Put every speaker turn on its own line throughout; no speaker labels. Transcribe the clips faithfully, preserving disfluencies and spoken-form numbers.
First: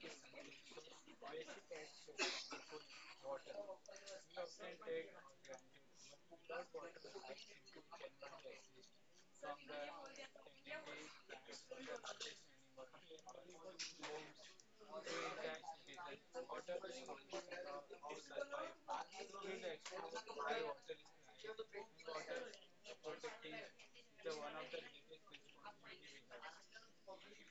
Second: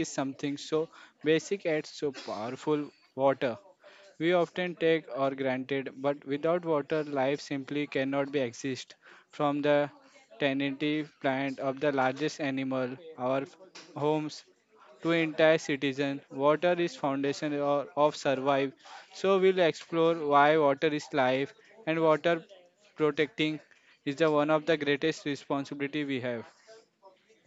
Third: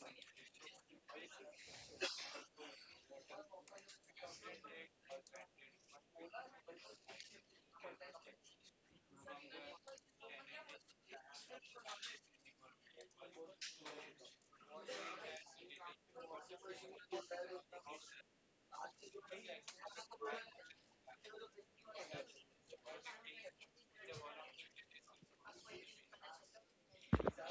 is something so basic and so powerful water. We often
To
take or granted, but without water, life simply cannot be exist. From the tenancy plant of the largest animal, our homes, to entire citizen, water is foundation or- of survive. So we'll explore why water is life and water protecting is the one of the greatest responsibility we have.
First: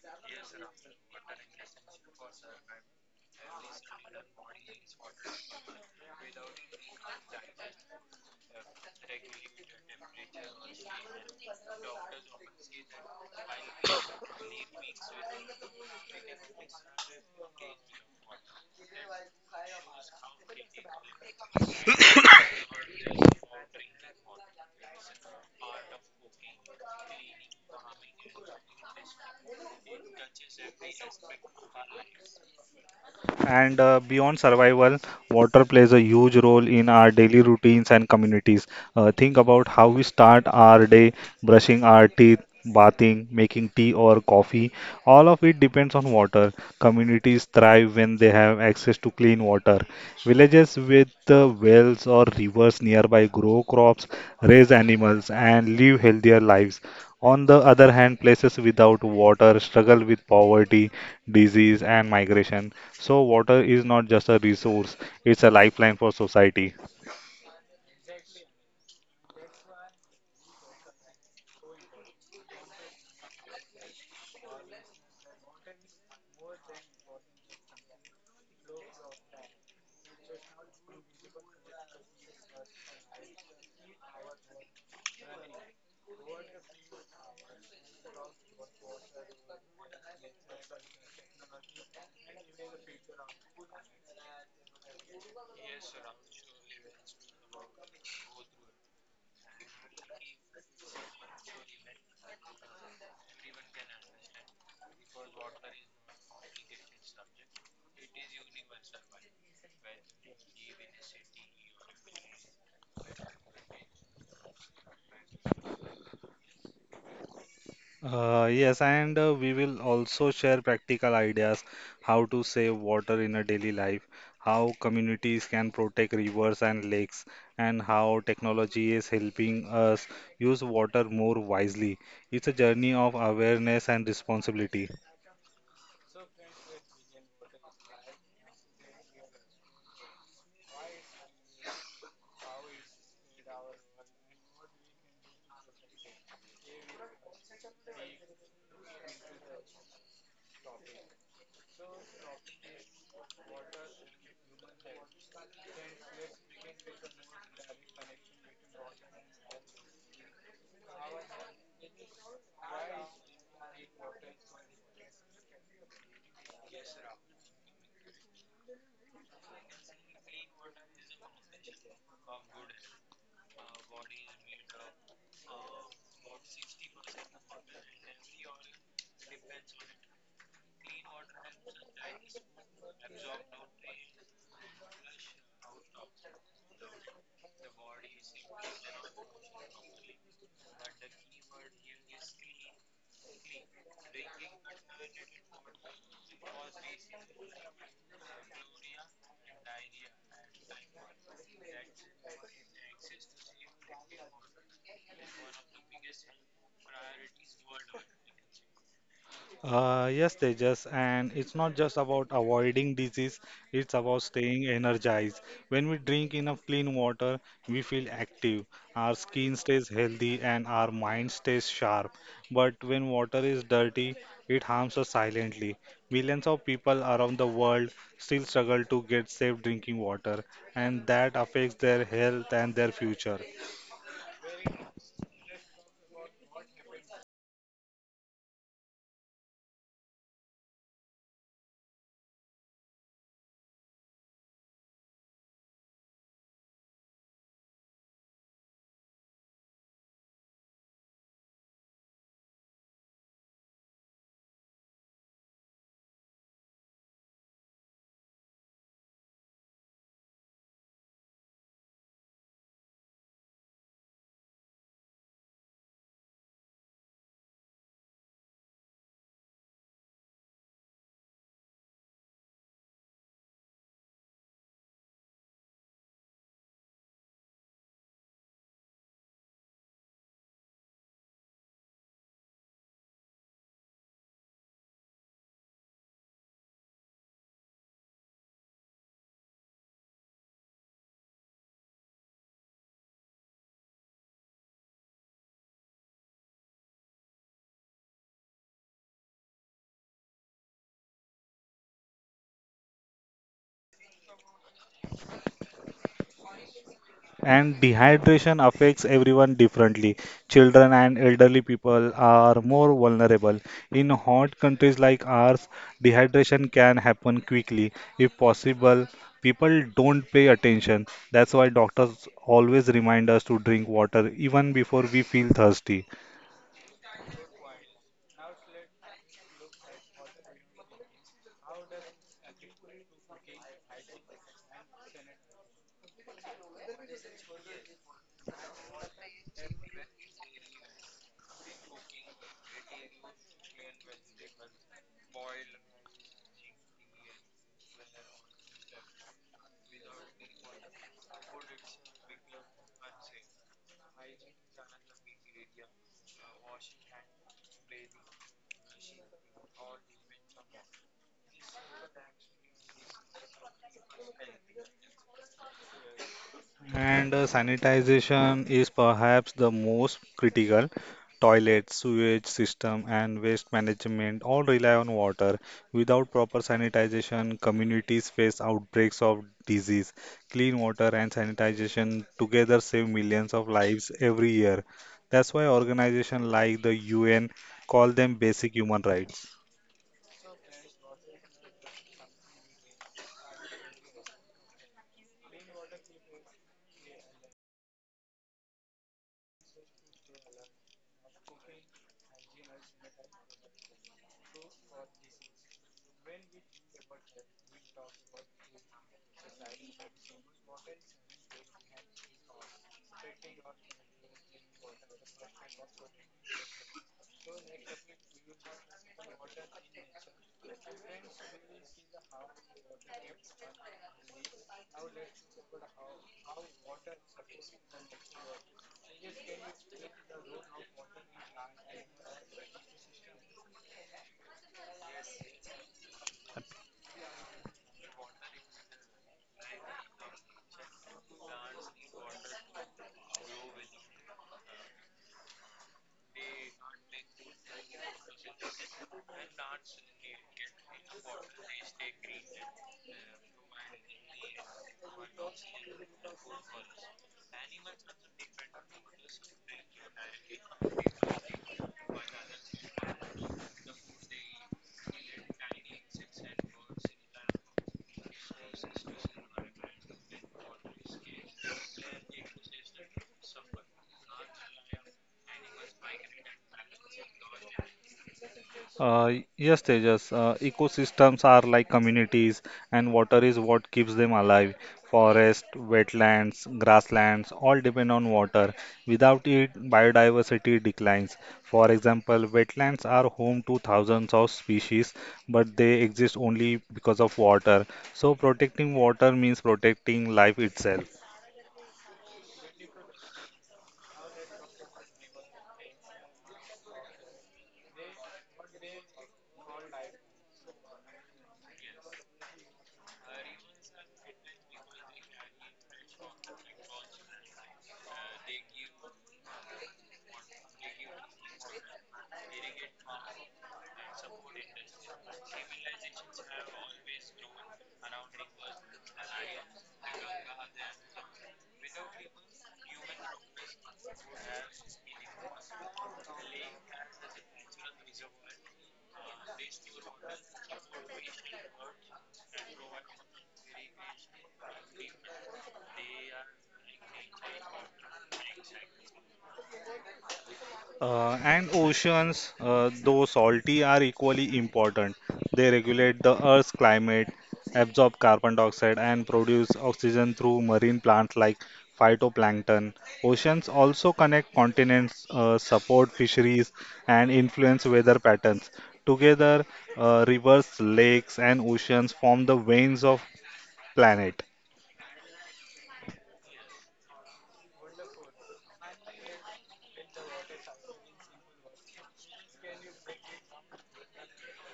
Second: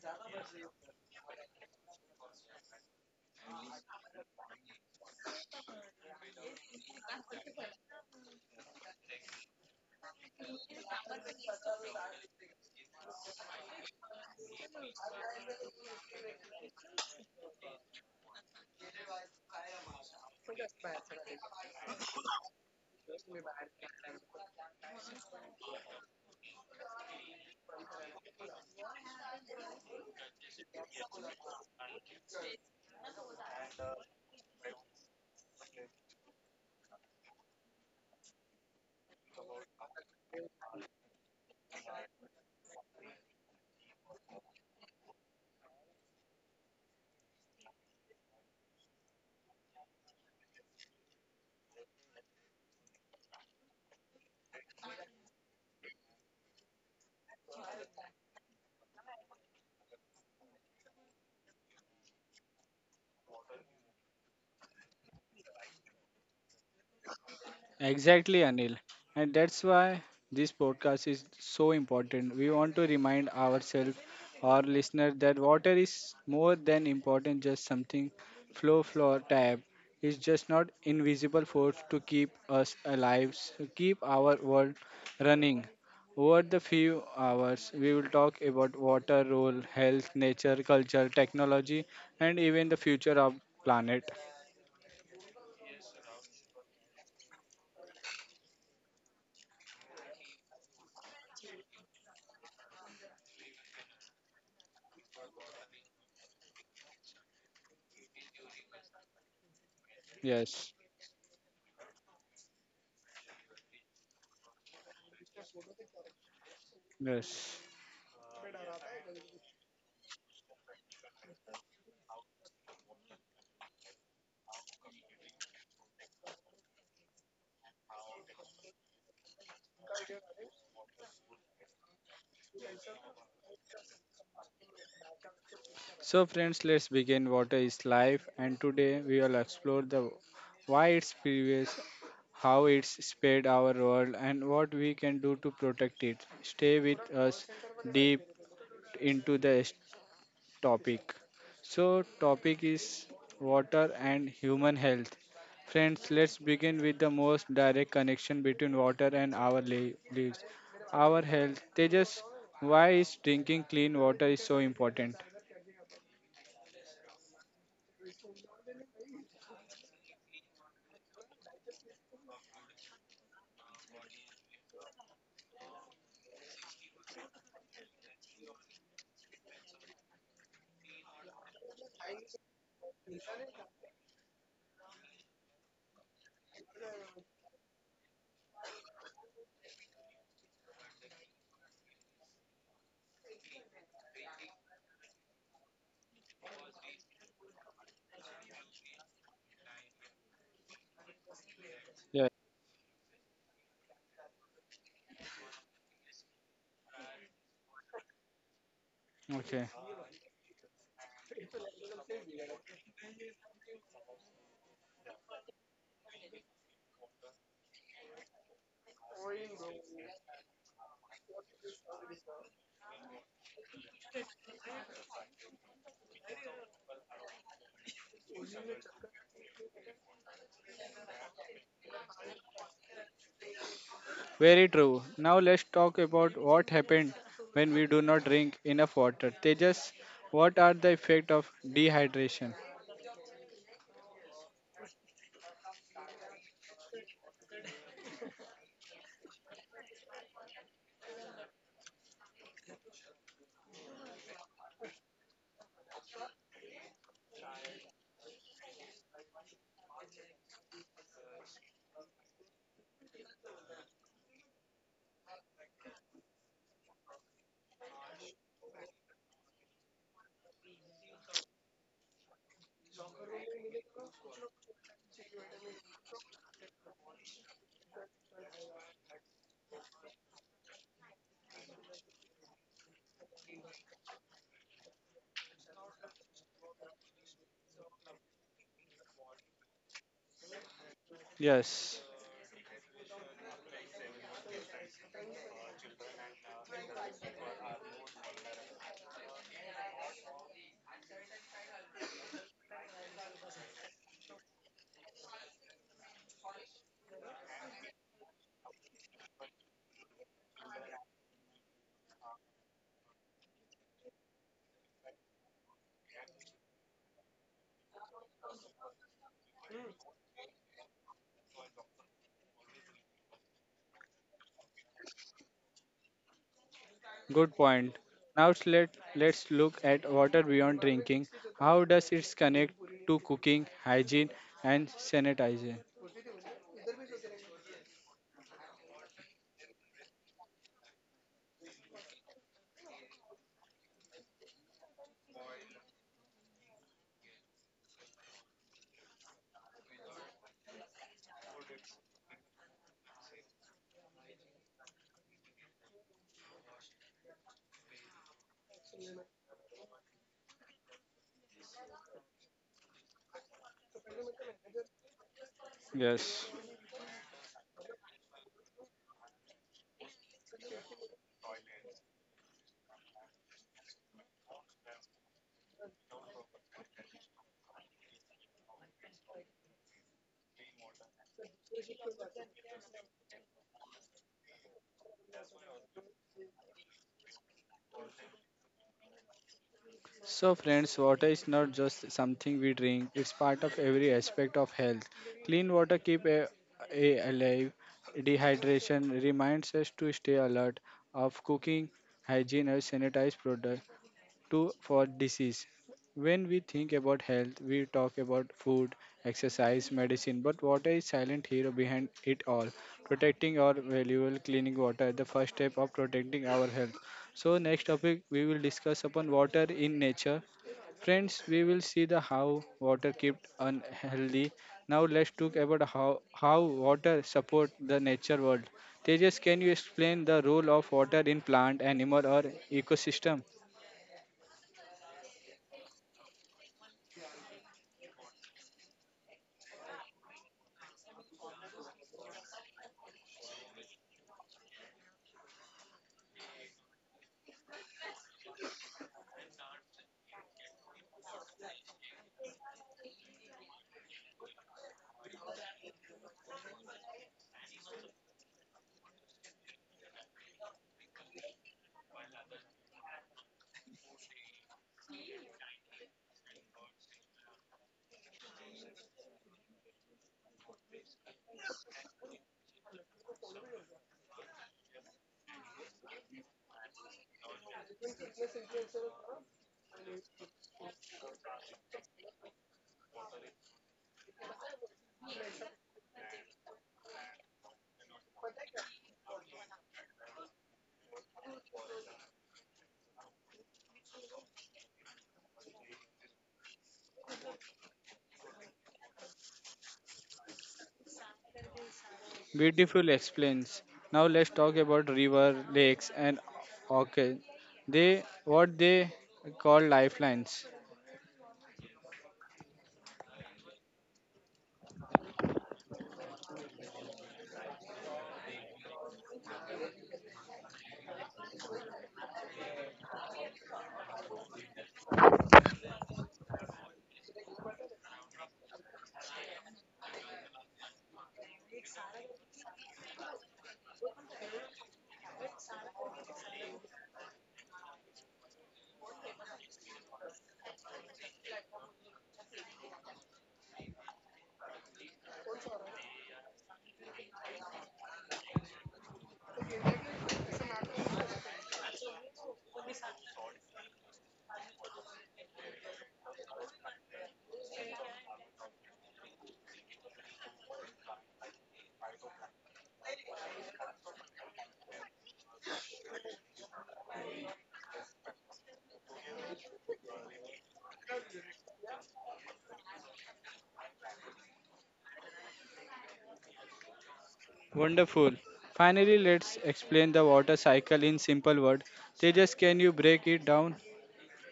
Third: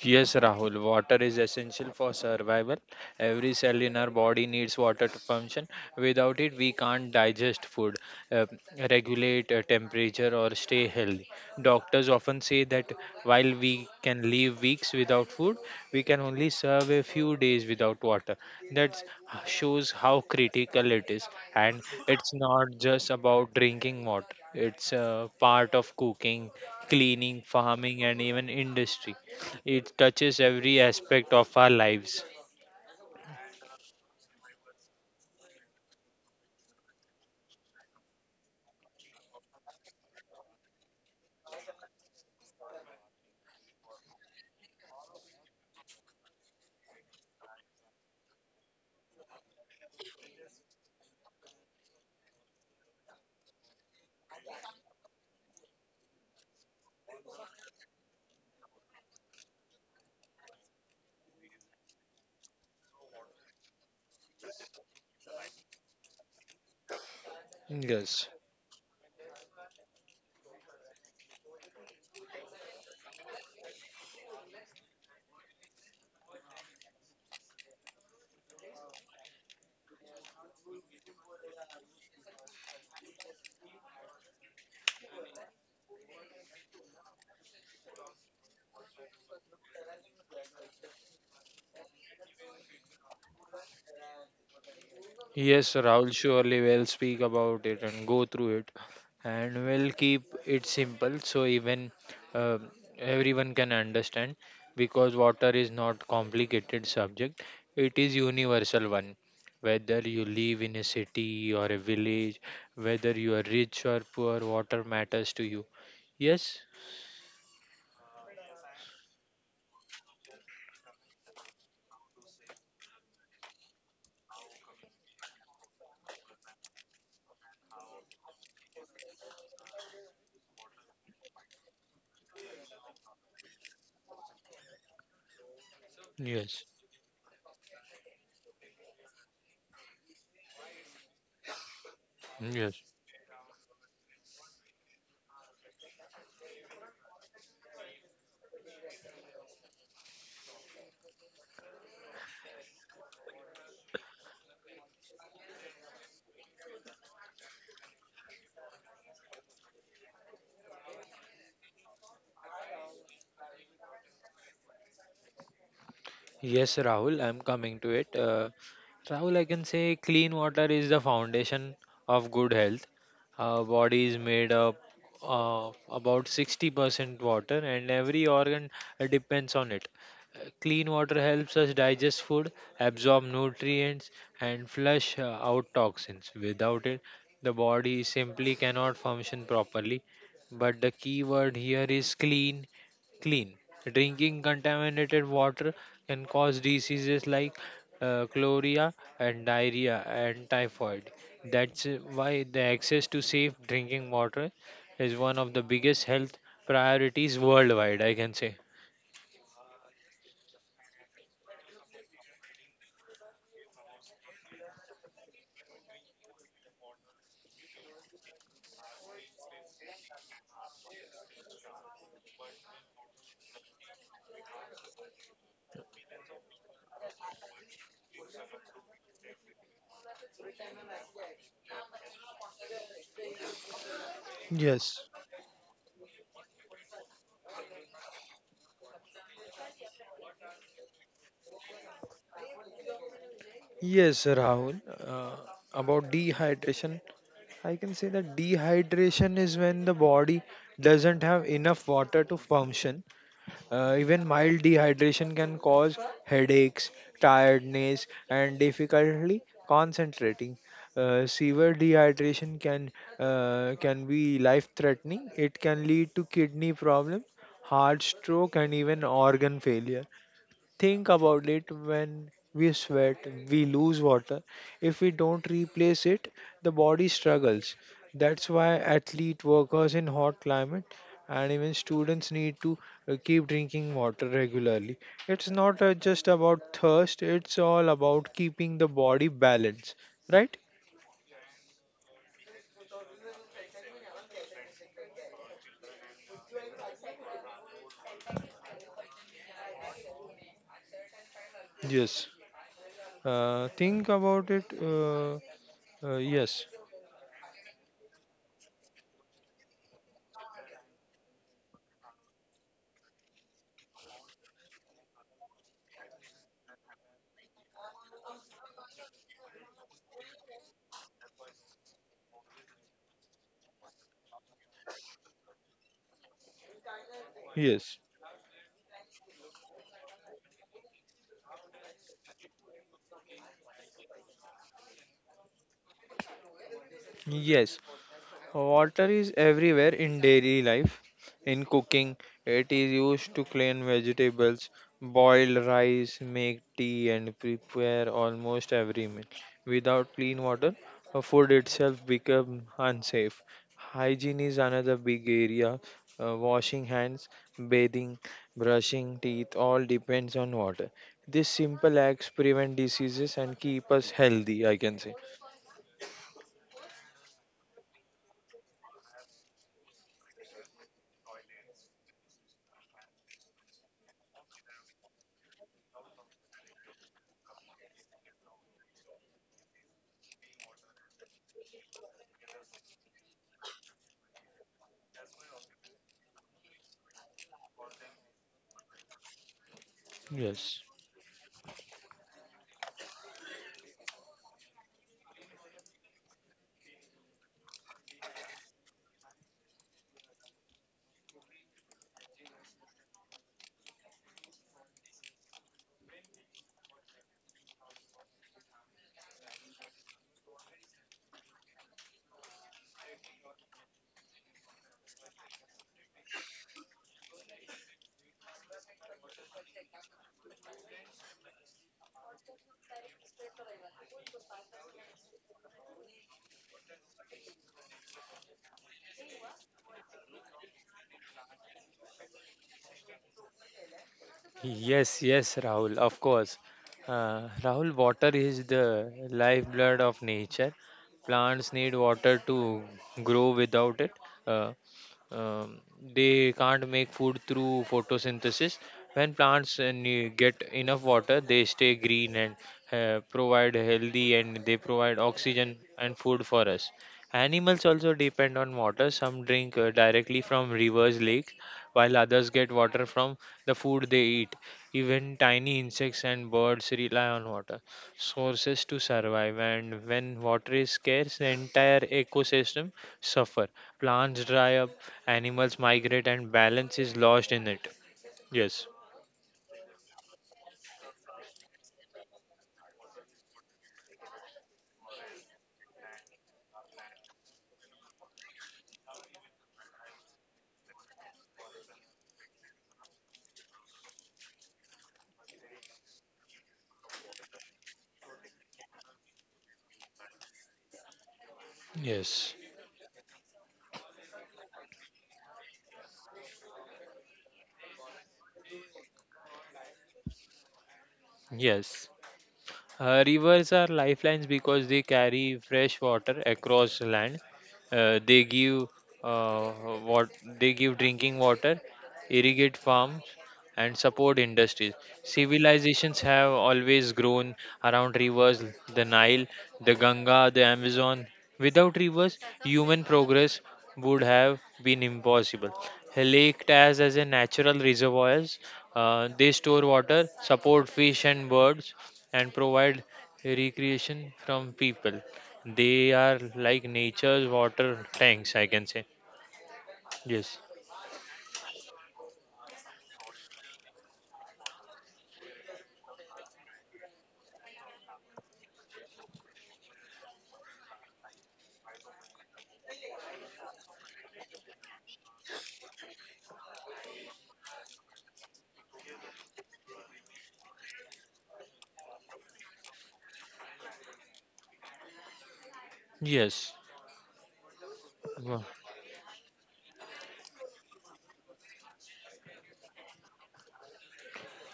Yes, Rahul, water is essential for survival. Every cell in our body needs water to function. Without it, we can't digest food, uh, regulate uh, temperature, or stay healthy. Doctors often say that while we can live weeks without food, we can only survive a few days without water. That shows
this.
how critical it is. And it's not just about drinking water, it's a part of cooking, cleaning, farming, and even industry. It touches every aspect of our lives.
And uh, Beyond survival, water plays a huge role in our daily routines and communities. Uh, think about how we start our day, brushing our teeth, bathing, making tea or coffee. All of it depends on water. Communities thrive when they have access to clean water. Villages with uh, wells or rivers nearby grow crops, raise animals, and live healthier lives. On the other hand, places without water struggle with poverty, disease, and migration. So water is not just a resource, it's a lifeline for society.
Yes.
Exactly, Anil. And that's why this podcast is so important. We want to remind ourselves, our listener, that water is more than important, just something flow, flow, tap. It's just not invisible force to keep us alive, s- keep our world running. Over the few hours, we will talk about water role, health, nature, culture, technology, and even the future of planet.
Yes, Rahul, surely will speak about it and go through it, and we'll keep it simple so even uh, everyone can understand because water is not complicated subject. It is universal one. Whether you live
Yes,
in a city or a village, whether you are rich or poor, water matters to you. Yes.
yes.
Uh, yes, and uh, we will also share practical ideas how to save water in a daily life, how communities can protect rivers and lakes, and how technology is helping us use water more wisely. It's a journey of awareness and responsibility.
So,
Yes.
friends, let's begin. Water is life, and today we will explore the why it's previous, how
Yes.
it's spared our world, and what we can do to protect it. Stay with us deep into the s- topic. So, topic is water and human health. Friends, let's begin with the most direct connection between water and our li- lives, our health. Tejas, why is drinking clean water is so important?
Yes, Rahul, I'm coming to it. Uh, Rahul, I can say clean water is the foundation of good health. Our body is made up of about sixty percent water, and every organ uh, depends on it. Uh, Clean water helps us digest food, absorb nutrients, and flush uh, out toxins. Without it, the body simply cannot function properly. But the key word here is clean clean. Drinking contaminated water can cause diseases like uh, cholera and diarrhea and typhoid. That's uh,
Yeah,
why the access to safe drinking water is one of the biggest health priorities worldwide, I can say.
okay.
Uh, yes, Tejas, and it's not just about avoiding disease, it's about staying energized. When we drink enough clean water, we feel active, our skin stays healthy, and our mind stays sharp. But when water is dirty, it harms us silently. Millions of people around the world still struggle to get safe drinking water, and that affects their health and their future.
Very
Yes,
true. Now let's talk about what happened when we do not drink enough water. Tejas, what are the effects of dehydration?
yes, Rahul. Uh, about dehydration, I can say that dehydration is when the body doesn't have enough water to function. Uh, even mild dehydration can cause headaches, tiredness, and difficulty concentrating. Uh, severe dehydration can uh, can be life-threatening. It can lead to kidney problems, heart stroke, and even organ failure. Think about it when we sweat, we lose water. If we don't replace it, the body struggles. That's why athlete workers in hot climate and even students need to uh, keep drinking water regularly. It's not uh, just about thirst, it's all about keeping the body balanced, right?
Yes,
Yes. Uh, think about it. Uh, uh, yes.
And dehydration affects everyone differently. Children and elderly people are more vulnerable. In hot countries like ours, dehydration can happen quickly. If possible, people don't pay attention. That's why doctors always remind us to drink water even before we feel thirsty.
good
Yes.
point. Now let, let's look at water beyond drinking. How does it connect to cooking, hygiene, and sanitizing?
Yes. Water is everywhere in daily life. In cooking, it is used to clean vegetables, boil rice, make tea, and prepare almost every meal. Without clean water, uh, food itself becomes unsafe. Hygiene is another big area. Uh, washing hands, bathing, brushing teeth all depends on water. These simple acts prevent diseases and keep us healthy, I can say.
Yes.
And uh, Sanitization is perhaps the most critical. Toilets, sewage system, and waste management all rely on water. Without proper sanitization, communities face outbreaks of disease. Clean water and sanitization together save millions of lives every year. That's why organizations like the U N call them basic human rights.
So,
Yes.
friends, water is not just something we drink, it's part of every aspect of health. Clean water keeps a, a alive. Dehydration reminds us to stay alert of cooking, hygiene, or sanitized product to for disease. When we think about health, we talk about food, exercise, medicine, but water is silent hero behind it all. Protecting our valuable cleaning water is the first step of protecting our health. So next topic we will discuss upon water in nature. Friends, we will see the how water kept unhealthy. Now let's talk about how, how water support the nature world. Tejas, can you explain the role of water in plant, animal or ecosystem?
Yes, yes, Rahul, of course. Uh, Rahul, water is the lifeblood of nature. Plants need water to grow without it. Uh, um, they can't make food through photosynthesis. When plants uh, ne- get enough water, they stay green and uh, provide healthy and they provide oxygen and food for us. Animals also depend on water. Some drink uh, directly from rivers, lakes, while others get water from the food they eat. Even tiny insects and birds rely on water sources to survive. And when water is scarce, the entire ecosystem suffer plants dry up, animals migrate and balance is lost in it. Yes.
Uh, yes, Tejas, uh, ecosystems are like communities, and water is what keeps them alive. Forest, wetlands, grasslands all depend on water. Without it, biodiversity declines. For example, wetlands are home to thousands of species, but they exist only because of water. So, protecting water means protecting life itself.
Yes.
Beautiful explains. Now let's talk about river, lakes and okay. They what they call lifelines.
Yes. Uh, rivers are lifelines because they carry fresh water across land. Uh, they give uh, what they give drinking water, irrigate farms, and support industries. Civilizations have always grown around rivers: the Nile, the Ganga, the Amazon. Without rivers, human progress would have been impossible. A lake acts as a natural reservoirs. Uh, they store water, support fish and birds, and provide recreation from people. They are like nature's water tanks, I can say. Yes,
Uh, and oceans, uh, though salty, are equally important. They regulate the Earth's climate, absorb carbon dioxide, and produce oxygen through marine plants like phytoplankton. Oceans also connect continents, uh, support fisheries, and influence weather patterns. Together, uh, rivers, lakes, and oceans form the veins of planet.
yes.
Wonderful. Finally, let's explain the water cycle in simple word. Tejas, can you break it down?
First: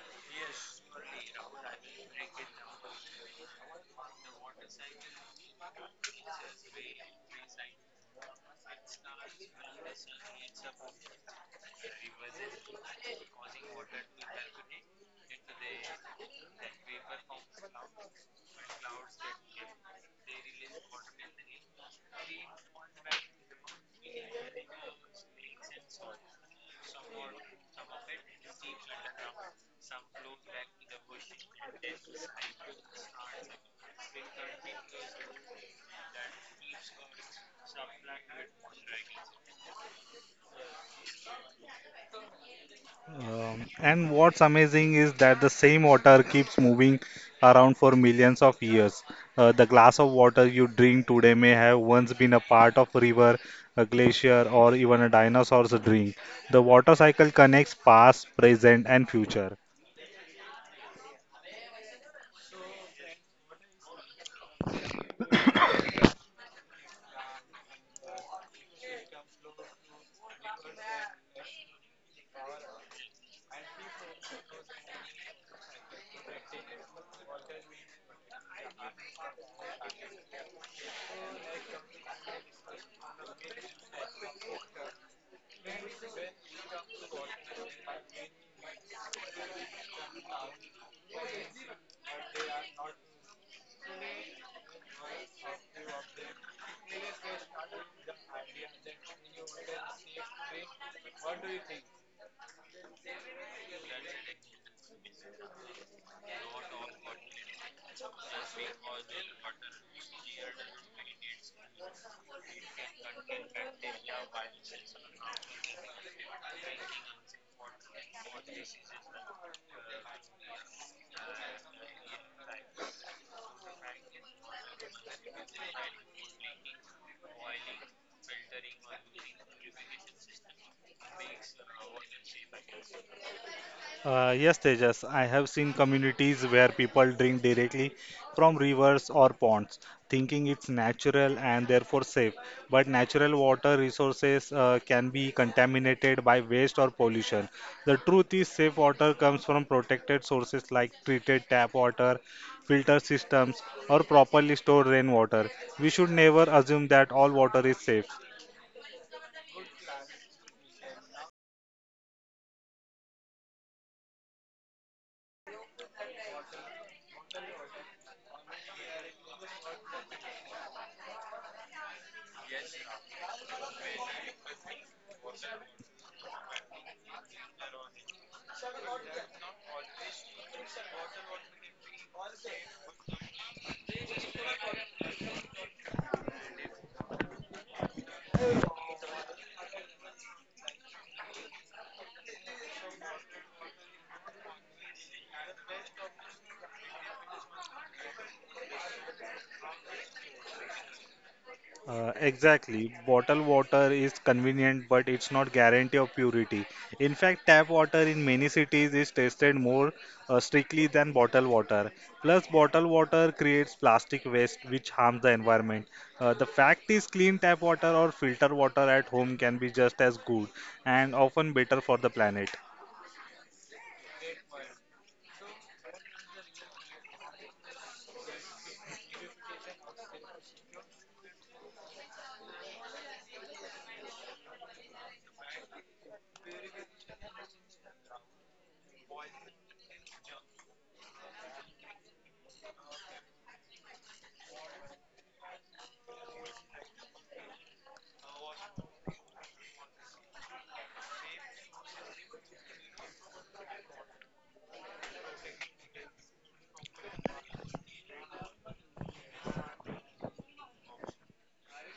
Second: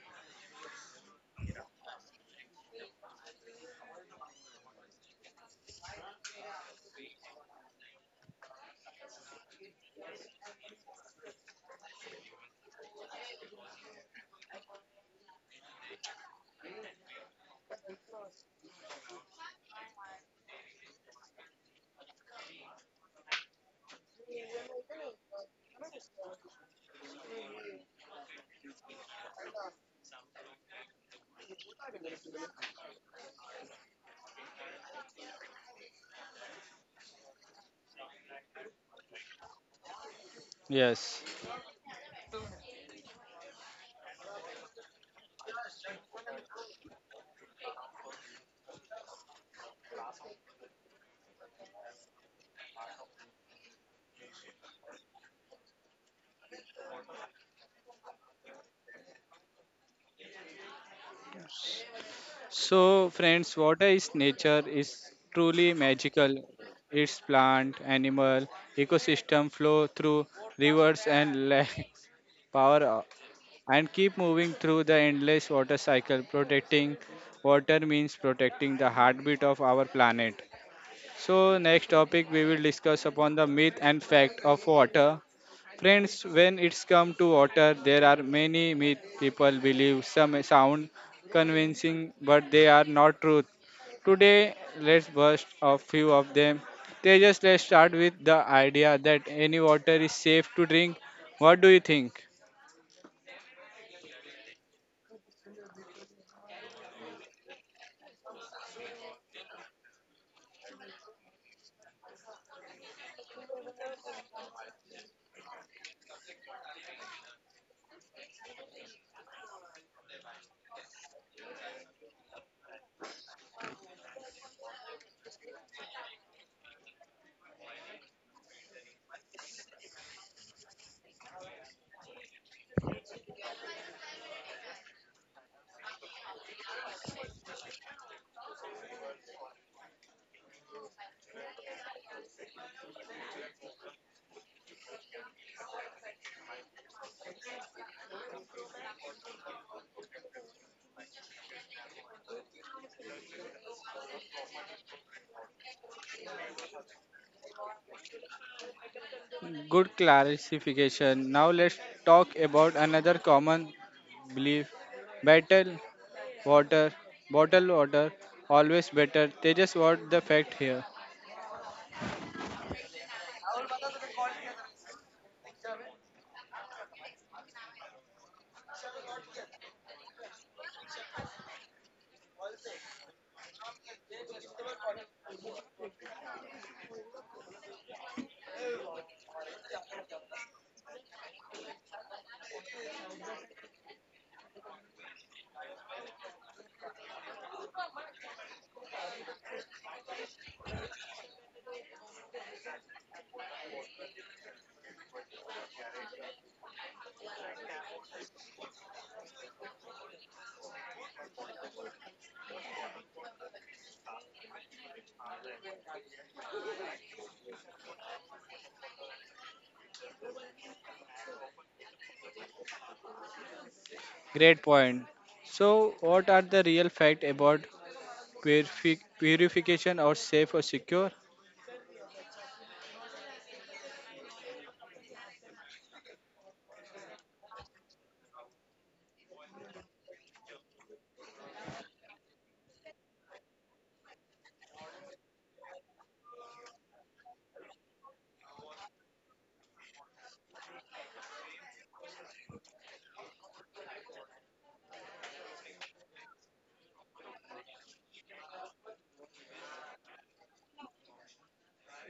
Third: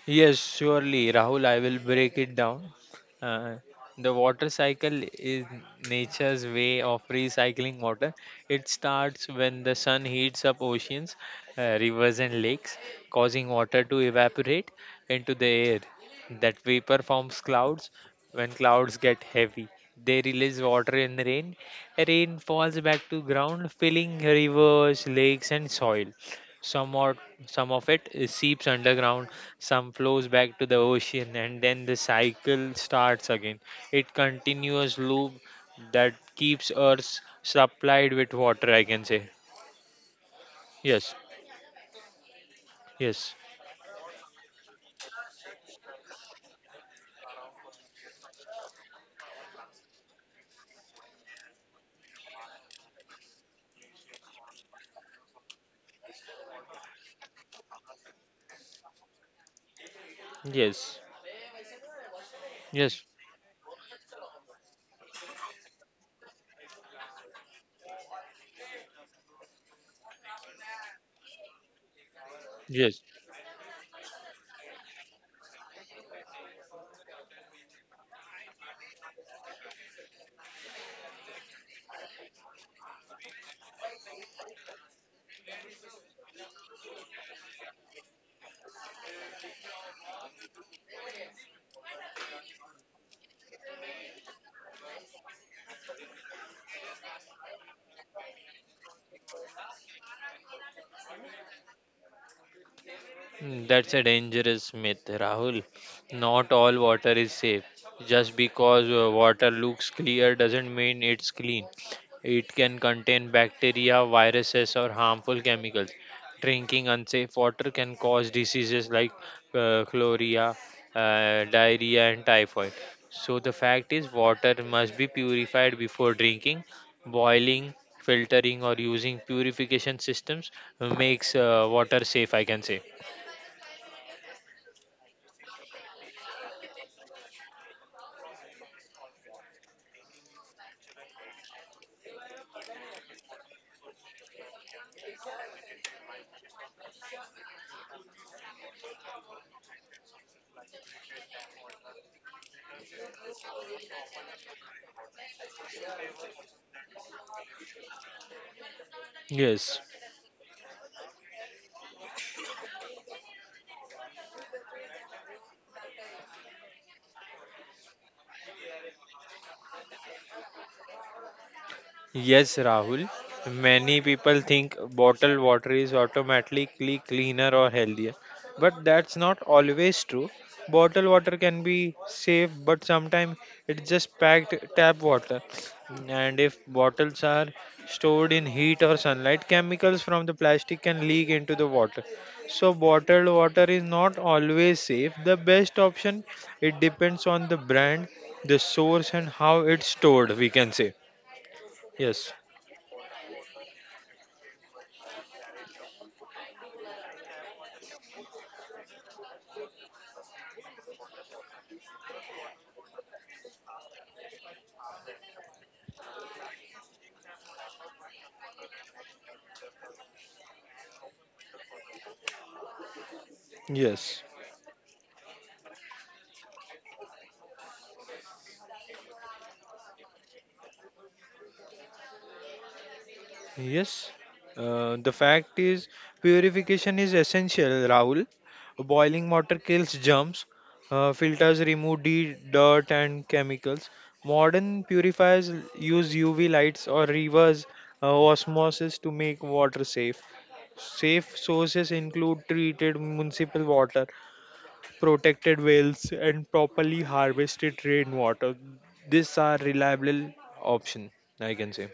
Yes, surely, Rahul. I will break it down. Uh, the water cycle is nature's way of recycling water. It starts when the sun heats up oceans, uh, rivers, and lakes, causing water to evaporate into the air. That vapor forms clouds. When clouds get heavy, they release water in rain. Rain falls back to ground, filling rivers, lakes, and soil. Some, or, some of it is seeps underground, some flows back to the ocean, and then the cycle starts again. It continuous loop that keeps Earth supplied with water, I can say. Yes,
Yes.
yes,
Um, and what's amazing is that the same water keeps moving around for millions of years. Uh, the glass of water you drink today may have once been a part of a river, a glacier, or even a dinosaur's drink. The water cycle connects past, present, and future.
yes,
So,
yes,
friends, water is nature is truly magical. Its plant, animal, ecosystem flow through rivers and lakes, power up,
yes.
and keep moving through the endless water cycle. Protecting water means protecting the heartbeat of our planet. So next topic we will discuss upon the myth and fact of water. Friends, when it's come to water, there are many myth people believe some sound convincing, but they are not truth. Today, let's burst a few of them. They just let's start with the idea that any water is safe to drink. What do you think?
Mm, that's a dangerous myth, Rahul. Not all water is safe. Just because uh, water looks clear doesn't mean it's clean. It can contain bacteria, viruses, or harmful chemicals. Drinking unsafe water can cause diseases like uh, chlorella, uh, diarrhea, and typhoid. So, the fact is, water must be purified before drinking. Boiling, filtering, or using purification systems makes uh, water safe, I can say.
Uh, yes, Tejas, I have seen communities where people drink directly from rivers or ponds, thinking it's natural and therefore safe. But natural water resources uh, can be contaminated by waste or pollution. The truth is, safe water comes from protected sources like treated tap water, filter systems, or properly stored rainwater. We should never assume that all water is safe.
Yes,
Good clarification. Now let's talk about another common belief battle. Water, bottled water, always better. They just want the fact here.
yes, Rahul. Many people think bottled water is automatically cleaner or healthier, but that's not always true. Bottled water can be safe, but sometimes it's just packed tap water. And if bottles are stored in heat or sunlight, chemicals from the plastic can leak into the water. So, bottled water is not always safe. The best option, it depends on the brand, the source, and how it's stored, we can say.
Uh,
Yes,
exactly. Bottled water is convenient, but it's not guarantee of purity. In fact, tap water in many cities is tested more uh, strictly than bottled water. Plus, bottled water creates plastic waste, which harms the environment. Uh, the fact is, clean tap water or filter water at home can be just as good and often better for the planet.
yes,
Great point. So, what are the real fact about purifi- purification or safe or secure?
yes. Uh, the fact is, purification is essential, Rahul. Boiling water kills germs, uh, filters remove de- dirt and chemicals. Modern purifiers use U V lights or reverse uh, osmosis to make water safe. Safe sources include treated municipal water, protected wells, and properly harvested rainwater. These are reliable option, I can say.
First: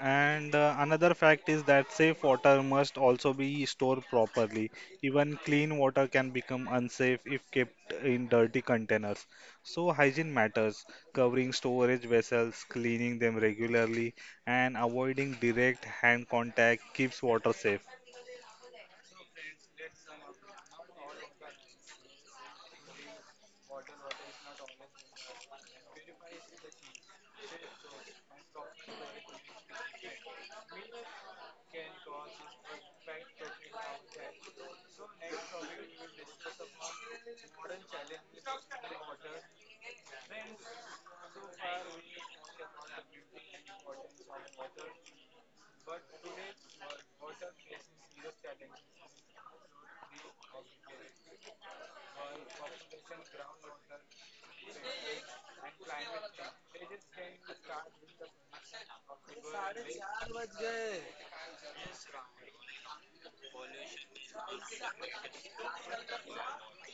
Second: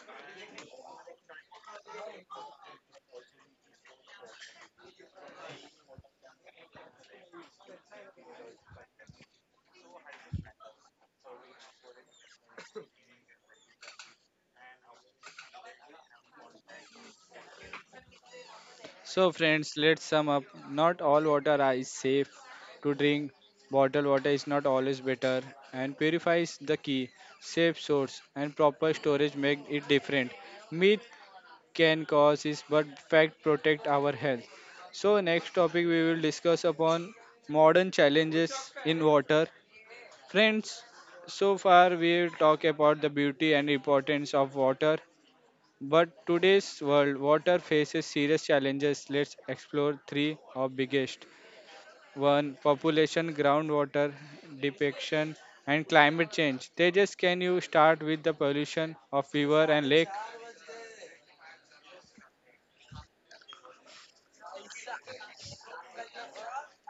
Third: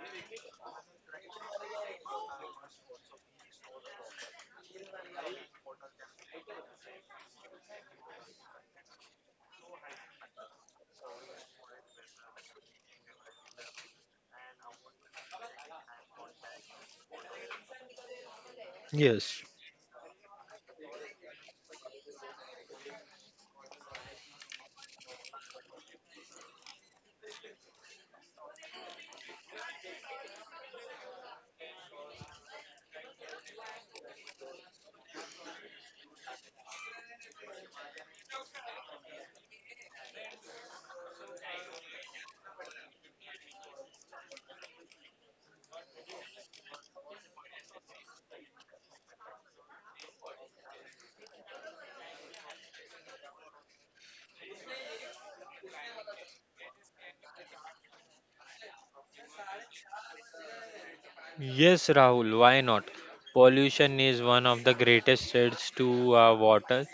And uh, Another fact is that safe water must also be stored properly. Even clean water can become unsafe if kept in dirty containers. So, hygiene matters. Covering storage vessels, cleaning them regularly, and avoiding direct hand contact keeps water safe.
So,
Yes.
friends, let's sum up. Not all water are- is safe to drink. Bottled water is not always better, and purify is the key. Safe source and proper storage make it different. Myth can cause is but fact protect our health. So next topic we will discuss upon modern challenges in water. Friends, so far we talk about the beauty and importance of water, but today's world water faces serious challenges. Let's explore three of biggest. One, population, groundwater depiction and climate change. Tejas, can you start with the pollution of river and lake?
Yes, Rahul, why not? Pollution is one of the greatest threats to our water.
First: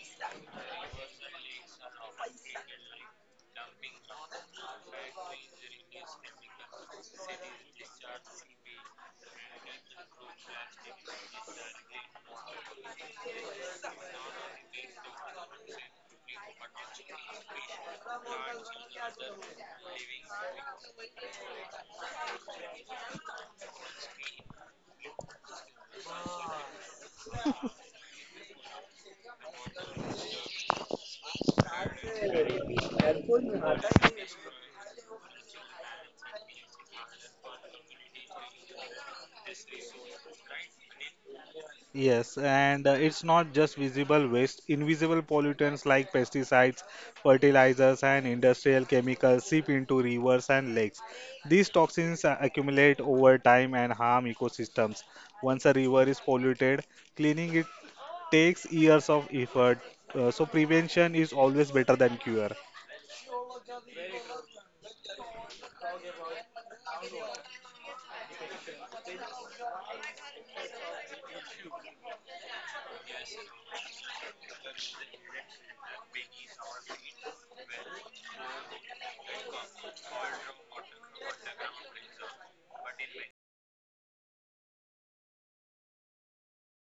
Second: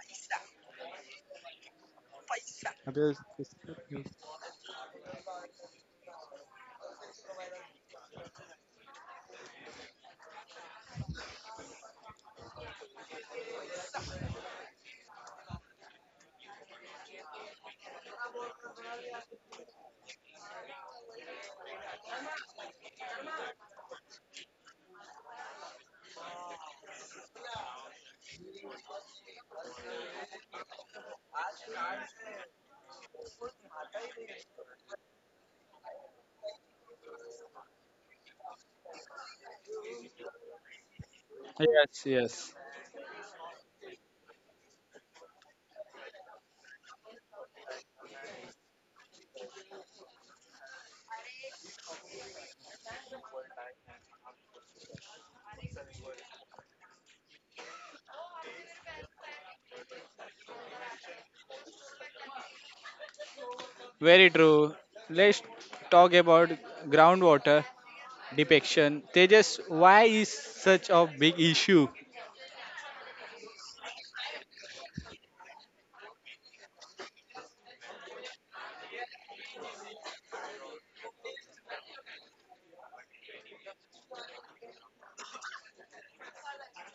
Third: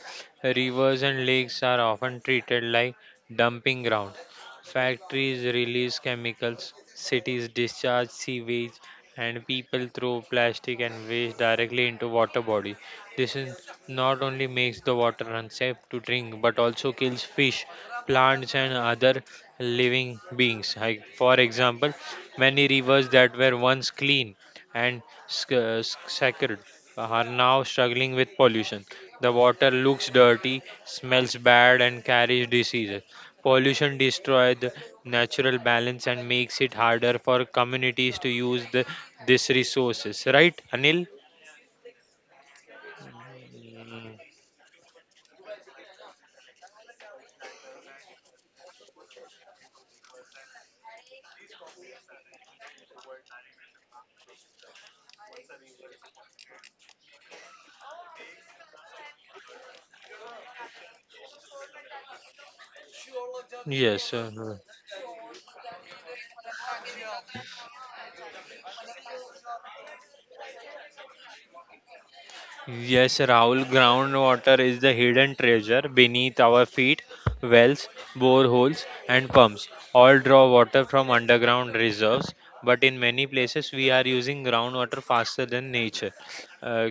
Rivers and lakes are often treated like dumping ground. Factories release chemicals, cities discharge sewage, and people throw plastic and waste directly into water body. This is not only makes the water unsafe to drink but also kills fish, plants, and other living beings. Like, for example, many rivers that were once clean and sc- uh, sc- sacred are now struggling with pollution. The water looks dirty, smells bad, and carries diseases. Pollution destroys the natural balance and makes it harder for communities to use the, these resources. Right, Anil?
Yes, yes.
Yes, and uh, it's not just
Mm.
visible waste. Invisible pollutants like pesticides, fertilizers, and industrial chemicals seep into rivers and lakes. These toxins uh, accumulate over time and harm ecosystems. Once a river is polluted, cleaning it takes years of effort. Uh, so, prevention is always better than cure.
Yes,
Very
uh,
true. Let's talk about groundwater depiction. Tejas, why is such a big issue?
yes, Rahul. Groundwater is the hidden treasure beneath our feet. Wells, boreholes, and pumps all draw water from underground reserves, but in many places we are using groundwater faster than nature. uh,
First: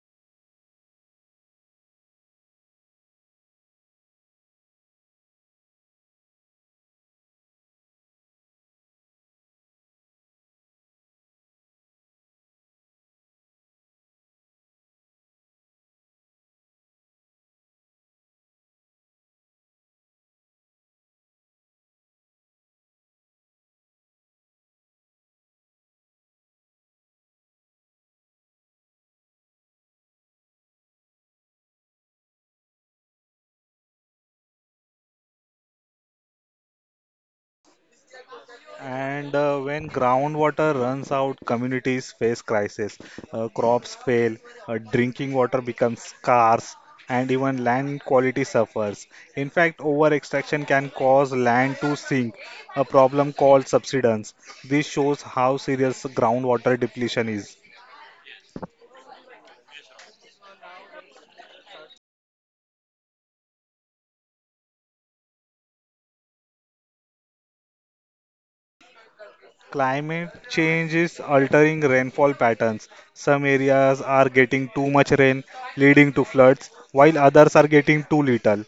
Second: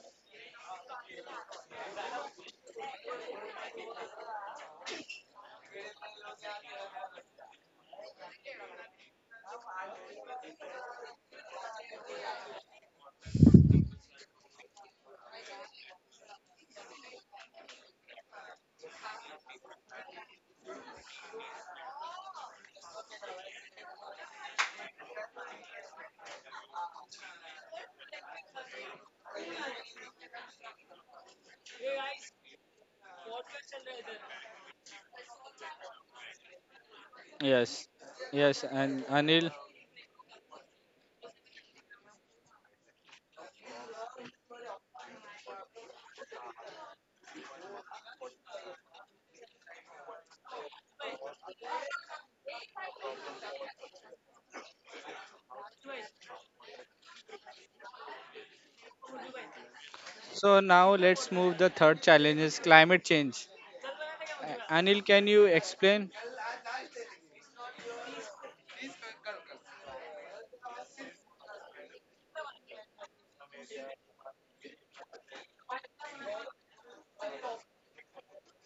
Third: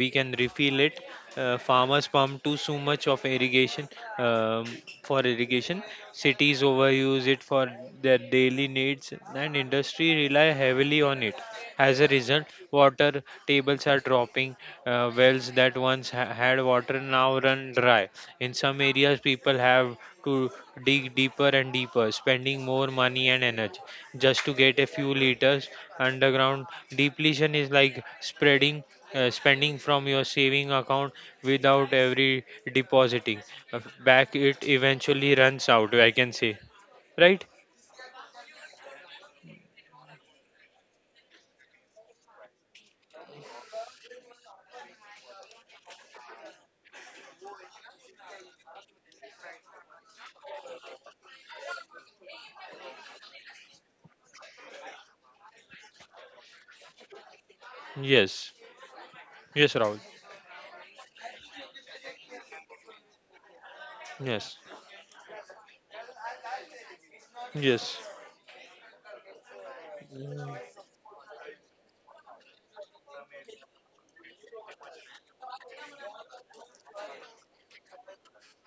we can refill it. uh, farmers pump too so much of irrigation, um, for irrigation, cities overuse it for their daily needs and industry rely heavily on it. As a result, water tables are dropping. uh, wells that once ha- had water now run dry try. In some areas, people have to dig deeper and deeper, spending more money and energy just to get a few liters underground. Depletion is like spreading. Uh, spending from your saving account without every depositing. Uh, back it eventually runs out, I can say, right?
Yes, yes, and
And
Anil.
uh, When groundwater runs out, communities face crisis. Uh, crops fail, uh, drinking water becomes scarce, and even land quality suffers. In fact, over extraction can cause land to sink, a problem called subsidence. This shows how serious groundwater depletion is.
Yes, yes, Rahul.
So now let's move the third challenge is climate change.
Yes,
A- Anil, can you explain?
yes.
Climate
Mm,
change is altering rainfall patterns. Some areas are getting too much rain, leading to floods, while others are getting too little,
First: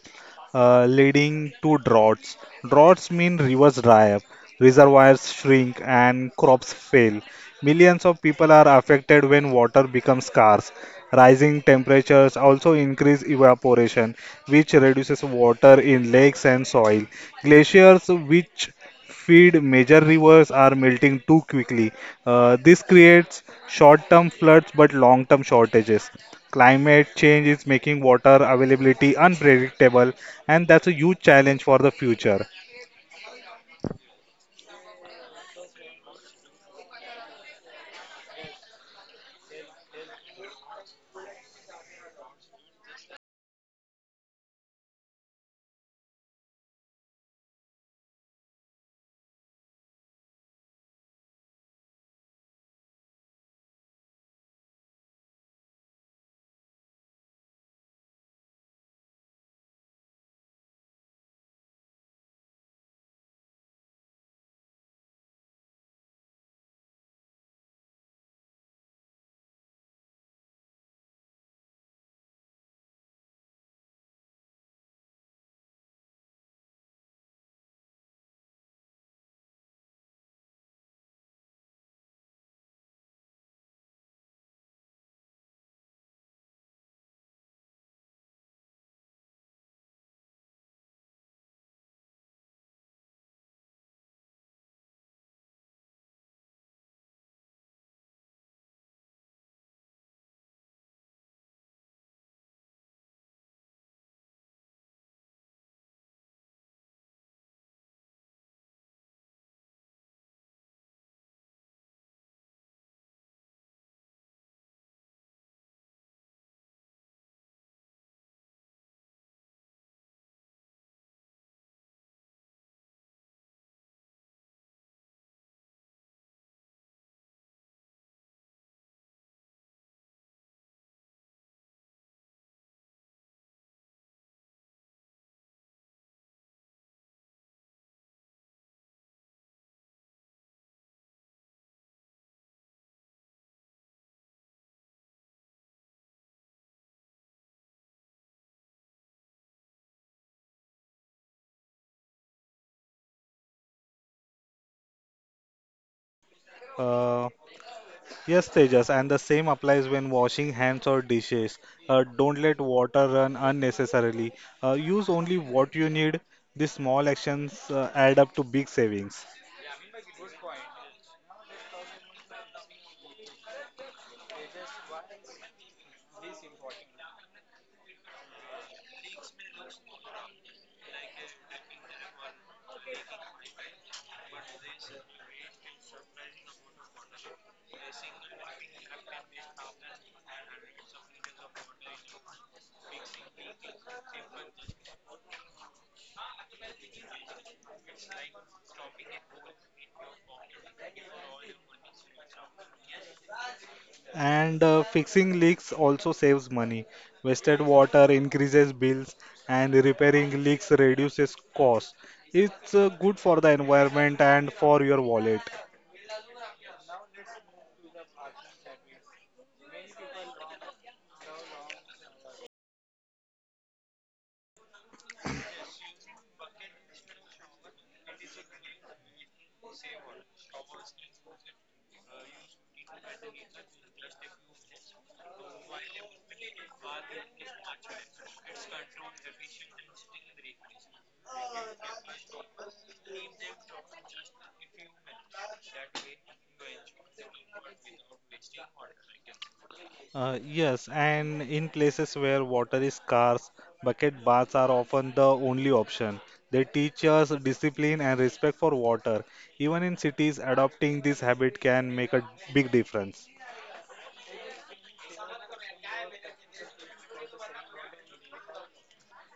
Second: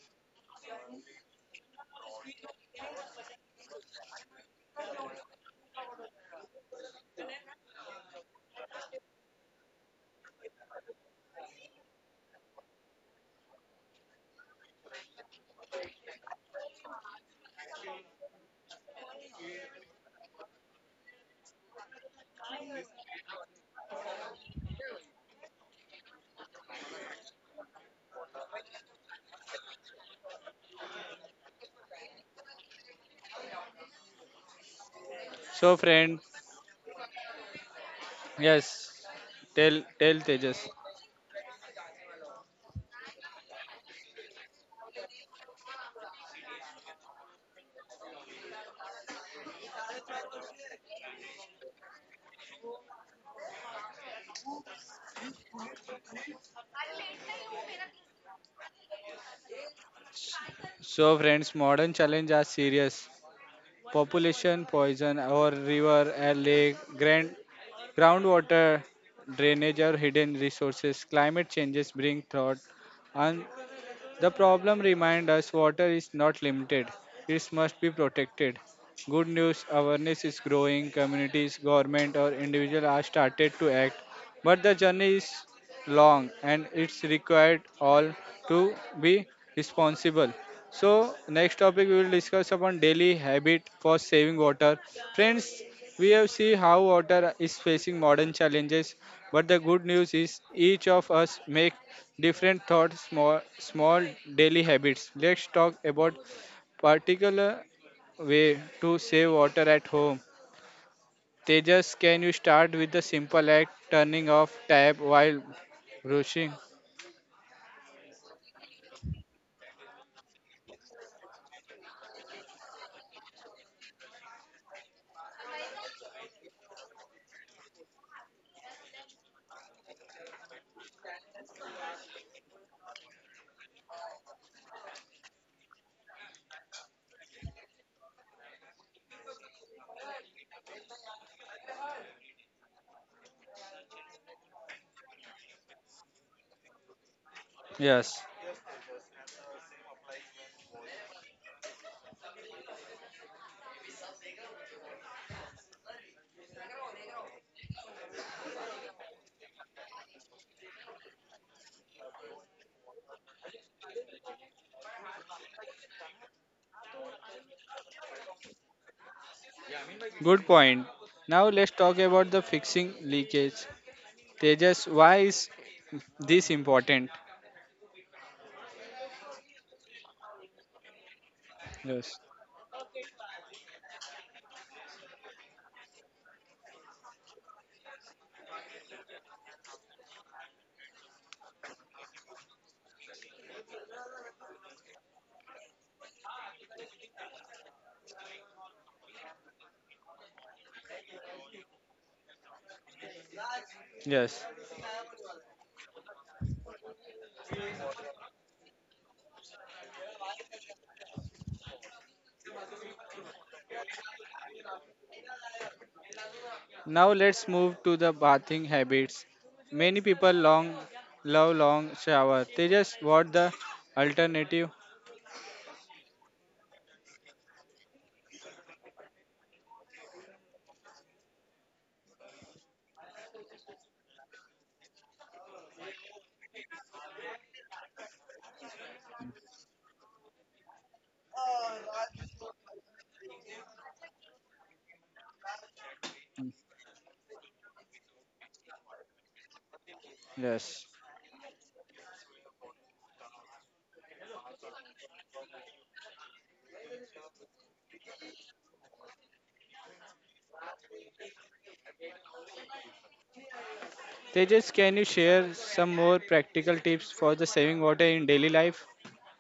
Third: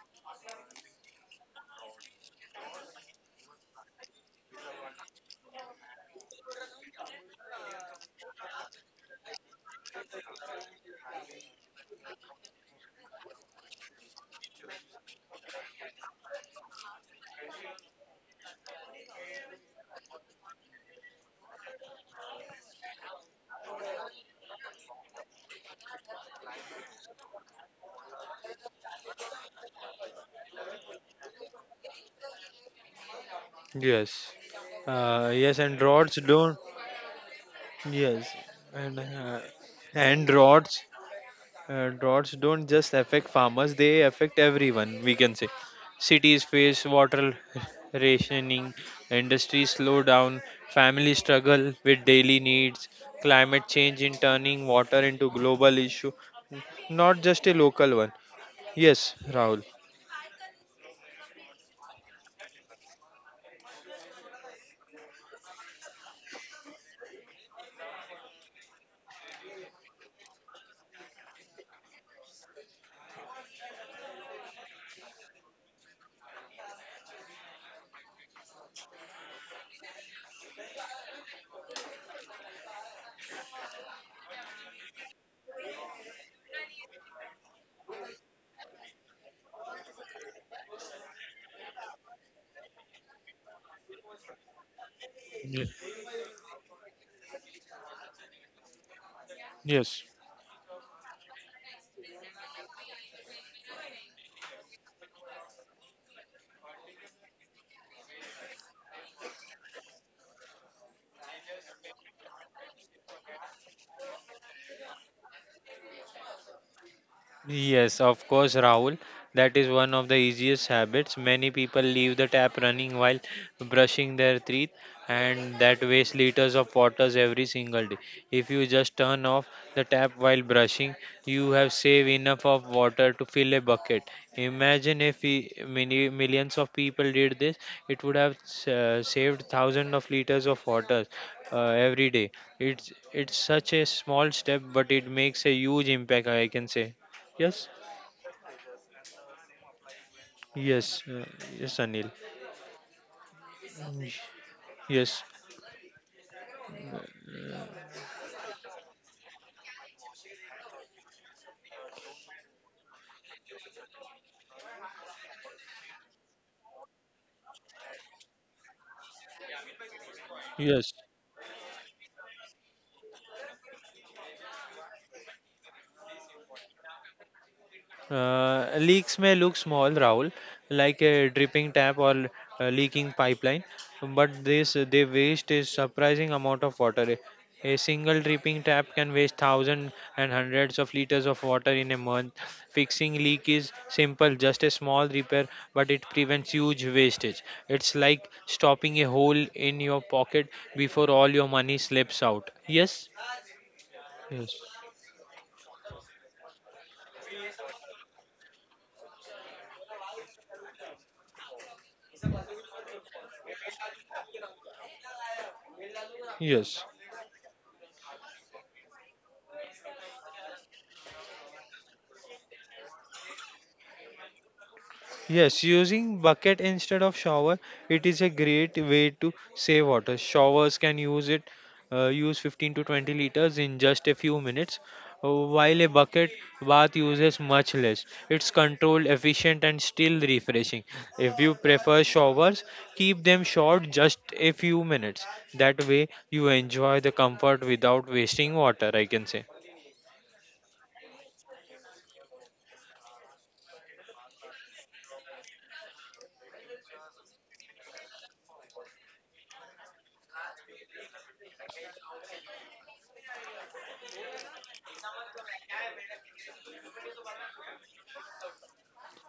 uh, leading to droughts. Droughts mean rivers dry up, reservoirs shrink, and crops fail. Millions of people are affected when water becomes scarce. Rising temperatures also increase evaporation, which reduces water in lakes and soil. Glaciers, which feed major rivers are melting too quickly. Uh, this creates short term floods but long term shortages. Climate change is making water availability unpredictable, and that's a huge challenge for the future.
yes uh, yes
So
and rods
friend,
don't. Yes
yes,
and uh,
tell tell
and
Tejas.
rods uh, droughts don't just affect farmers, they affect everyone, we can say. Cities face water rationing, industries slow down, families struggle with daily needs, climate change in turning water into global issue, not just a local one. Yes, Rahul.
So friends, modern challenge are serious. Population, poison, or river, a lake, grand Groundwater drainage are hidden resources. Climate changes bring drought, and the problem remind us water is not limited. It must be protected. Good news, awareness is growing. Communities, government, or individual are started to act, but the journey is long, and it's required all to be responsible. So next topic we will discuss upon daily habit for saving water. Friends,
Ye-
we have seen how water is facing modern challenges, but the good
Yes.
news is each of us make different thoughts, small, small daily habits. Let's talk about particular way to save water at home. Tejas, can you start with the simple act turning off tap while brushing?
Yes, of course, Rahul. That is one of the easiest habits. Many people leave the tap running while brushing their teeth, and that wastes liters of waters every single day. If you just turn off the tap while brushing, you have saved enough of water to fill a bucket. Imagine if we, many millions of people did this, it would have uh, saved thousands of liters of water uh, every day. It's it's such a small step, but it makes a huge impact. I can say. Yes,
Yes,
yes, uh, yes, Anil. Mm, yes,
Uh, yes, Tejas, and the same applies when washing hands or dishes. Uh, don't let water run unnecessarily. Uh, use only what you need. These small actions uh, add up to big savings.
good
yes.
point. Now let's talk about the fixing leakage. Tejas, why is this important?
Uh, leaks may look small, Rahul, like a dripping tap
Yes.
or a leaking pipeline, but this they waste a surprising amount of water. A single dripping tap can waste thousands and hundreds of liters of water in a month. Fixing leak is simple, just a small repair, but it prevents huge wastage. It's like stopping a hole in your pocket before all your money slips out. Yes.
Yes.
Yes.
And uh, Fixing leaks also saves money. Wasted water increases bills, and repairing leaks reduces costs. It's uh, good for the environment and for your wallet.
Yes.
Now let's move to the bathing habits. Many people long love long shower. Tejas, what the alternative?
Yes, using bucket instead of shower, it is a great way to save water. Showers can use it, uh, use fifteen to twenty liters in just a few minutes, uh, while a bucket bath uses much less. It's controlled, efficient, and still refreshing. If you prefer showers, keep them short, just a few minutes. That way, you enjoy the comfort without wasting water, I can say.
Uh,
Yes.
yes, and in places where water is scarce, bucket baths are often the only option. They teach us discipline and respect for water. Even in cities, adopting this habit can make a big difference.
Tejas, can you share some more practical tips for the saving water in daily life?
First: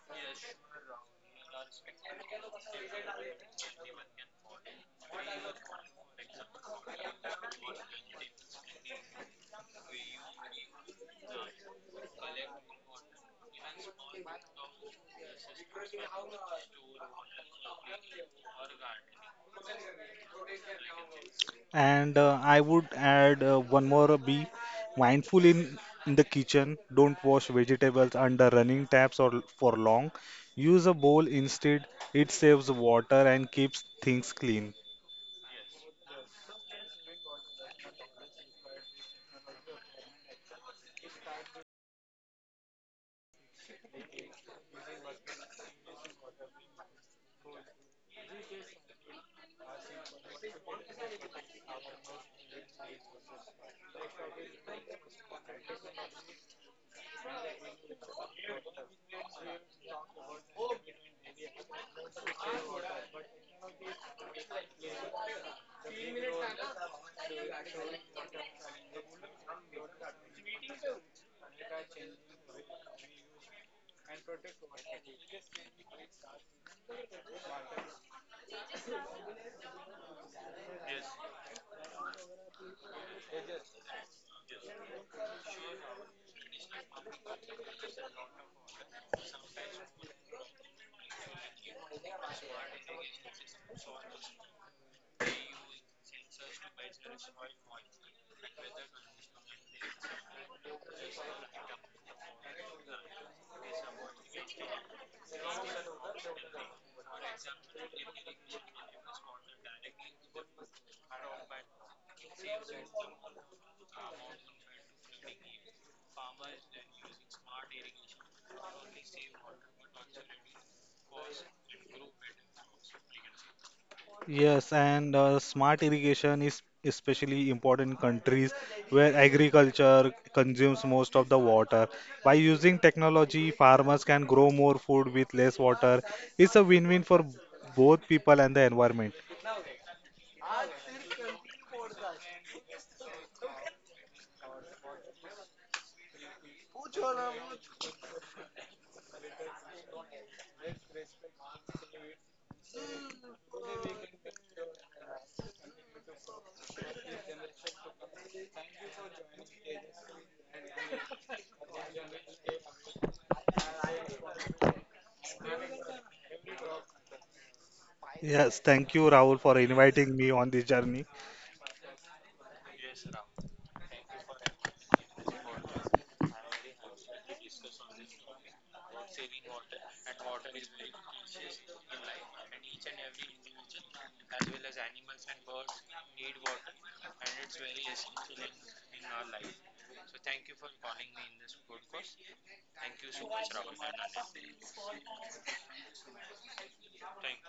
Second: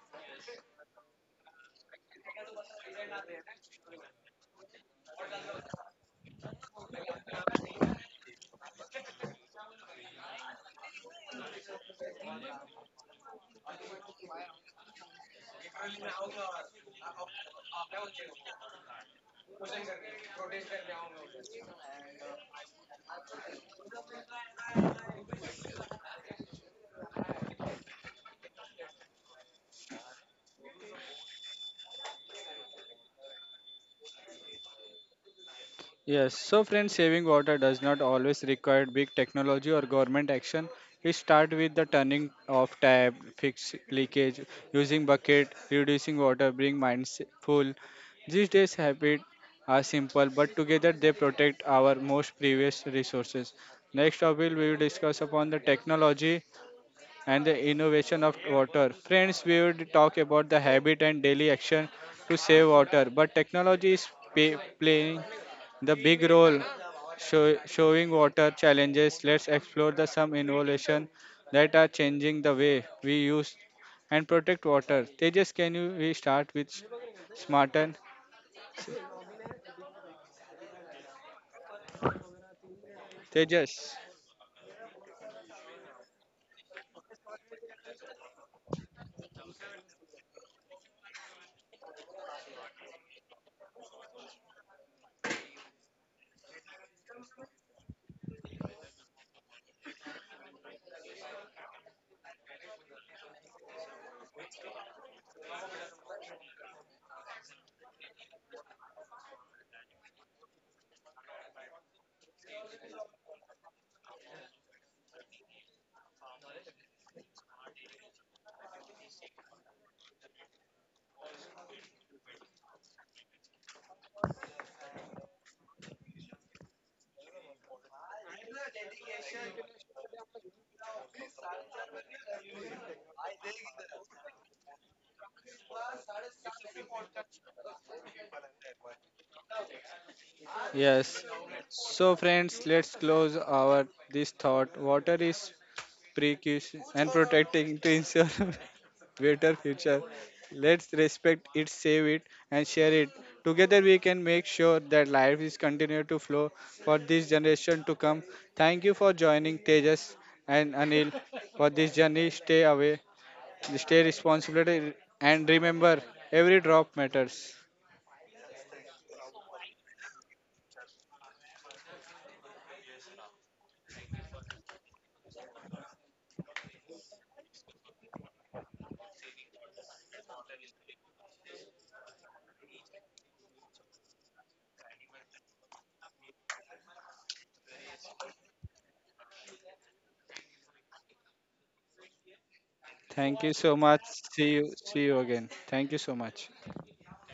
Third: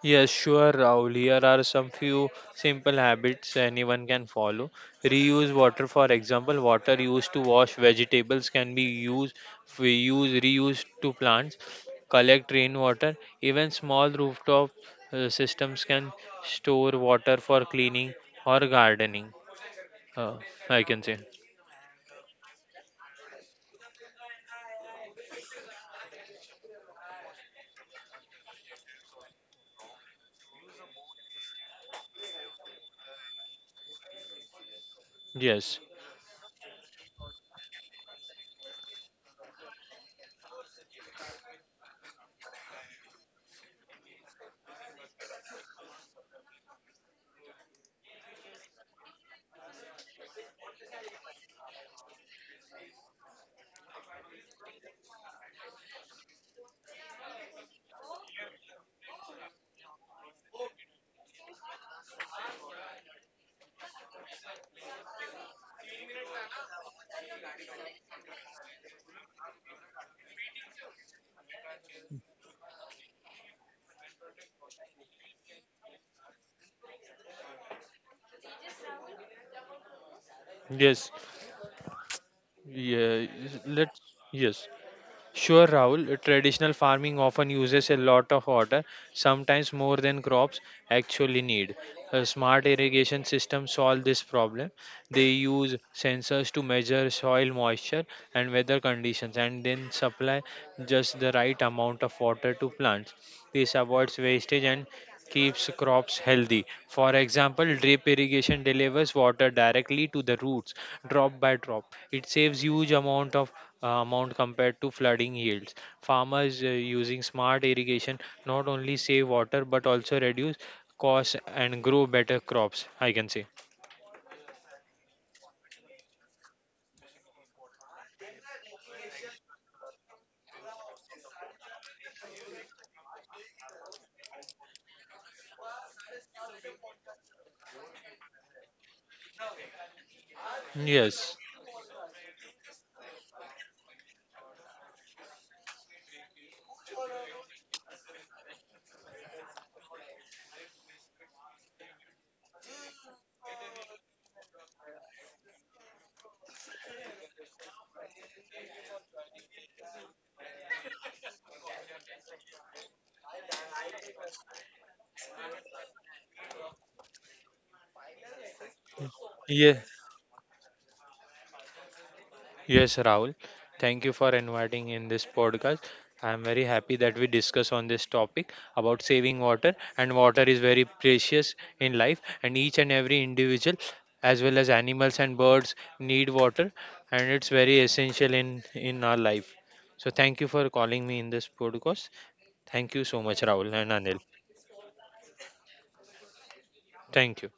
Yes, sure, Rahul. Here are some few simple habits anyone can follow. Reuse water, for example, water used to wash vegetables can be used, we use reused to plants. Collect rainwater. Even small rooftop uh, systems can store water for cleaning or gardening. Uh, I can say
And uh, I would add uh, one more uh, be mindful in, in the kitchen. Don't wash vegetables under running taps or l- for long. Use a bowl instead. It saves water and keeps things clean.
yes,
Yes, so friends, saving water does not always require big technology or government action. It starts with the turning off tap, fix leakage, using bucket, reducing water, being mindful. These days habits are simple, but together they protect our most precious resources. Next topic we will discuss upon the technology and the innovation of water. Friends, we would talk about the habit and daily action to save water, but technology is pay, playing the big role show, showing water challenges. Let's explore the some innovation that are changing the way we use and protect water. Tejas, can you we start with s- smarten?
yes, yeah.
Tejas.
Let's yes. Sure, Rahul. Traditional farming often uses a lot of water, sometimes more than crops actually need. A smart irrigation systems solve this problem. They use sensors to measure soil moisture and weather conditions and then supply just the right amount of water to plants. This avoids wastage and keeps crops healthy. For example, drip irrigation delivers water directly to the roots, drop by drop. It saves huge amount of uh, amount compared to flooding yields. Farmers uh, using smart irrigation not only save water but also reduce costs and grow better crops. I can say
Yes, and uh, smart irrigation is especially important in countries where agriculture consumes most of the water. By using technology, farmers can grow more food with less water. It's a win-win for both people and the environment.
Yes.
yes,
So friends, let's close our this thought. Water is precaution and protecting to ensure better future. Let's respect it, save it, and share it. Together, we can make sure that life is continued to flow for this generation to come. Thank you for joining Tejas and Anil for this journey. Stay away, stay responsible, and remember every drop matters.
Yes, thank you, Rahul, for
yeah,
inviting me on this journey.
yes, Rahul. Thank you for inviting in this podcast. I am very happy that we discuss on this topic about saving water and water is very precious in life and each and every individual as well as animals and birds need water and it's very essential in in our life. So thank you for calling me in this podcast. Thank you so much,
Thank
Rahul
you
and
so
Anil.
much. See you. See you again. Thank you so much.
Thank you.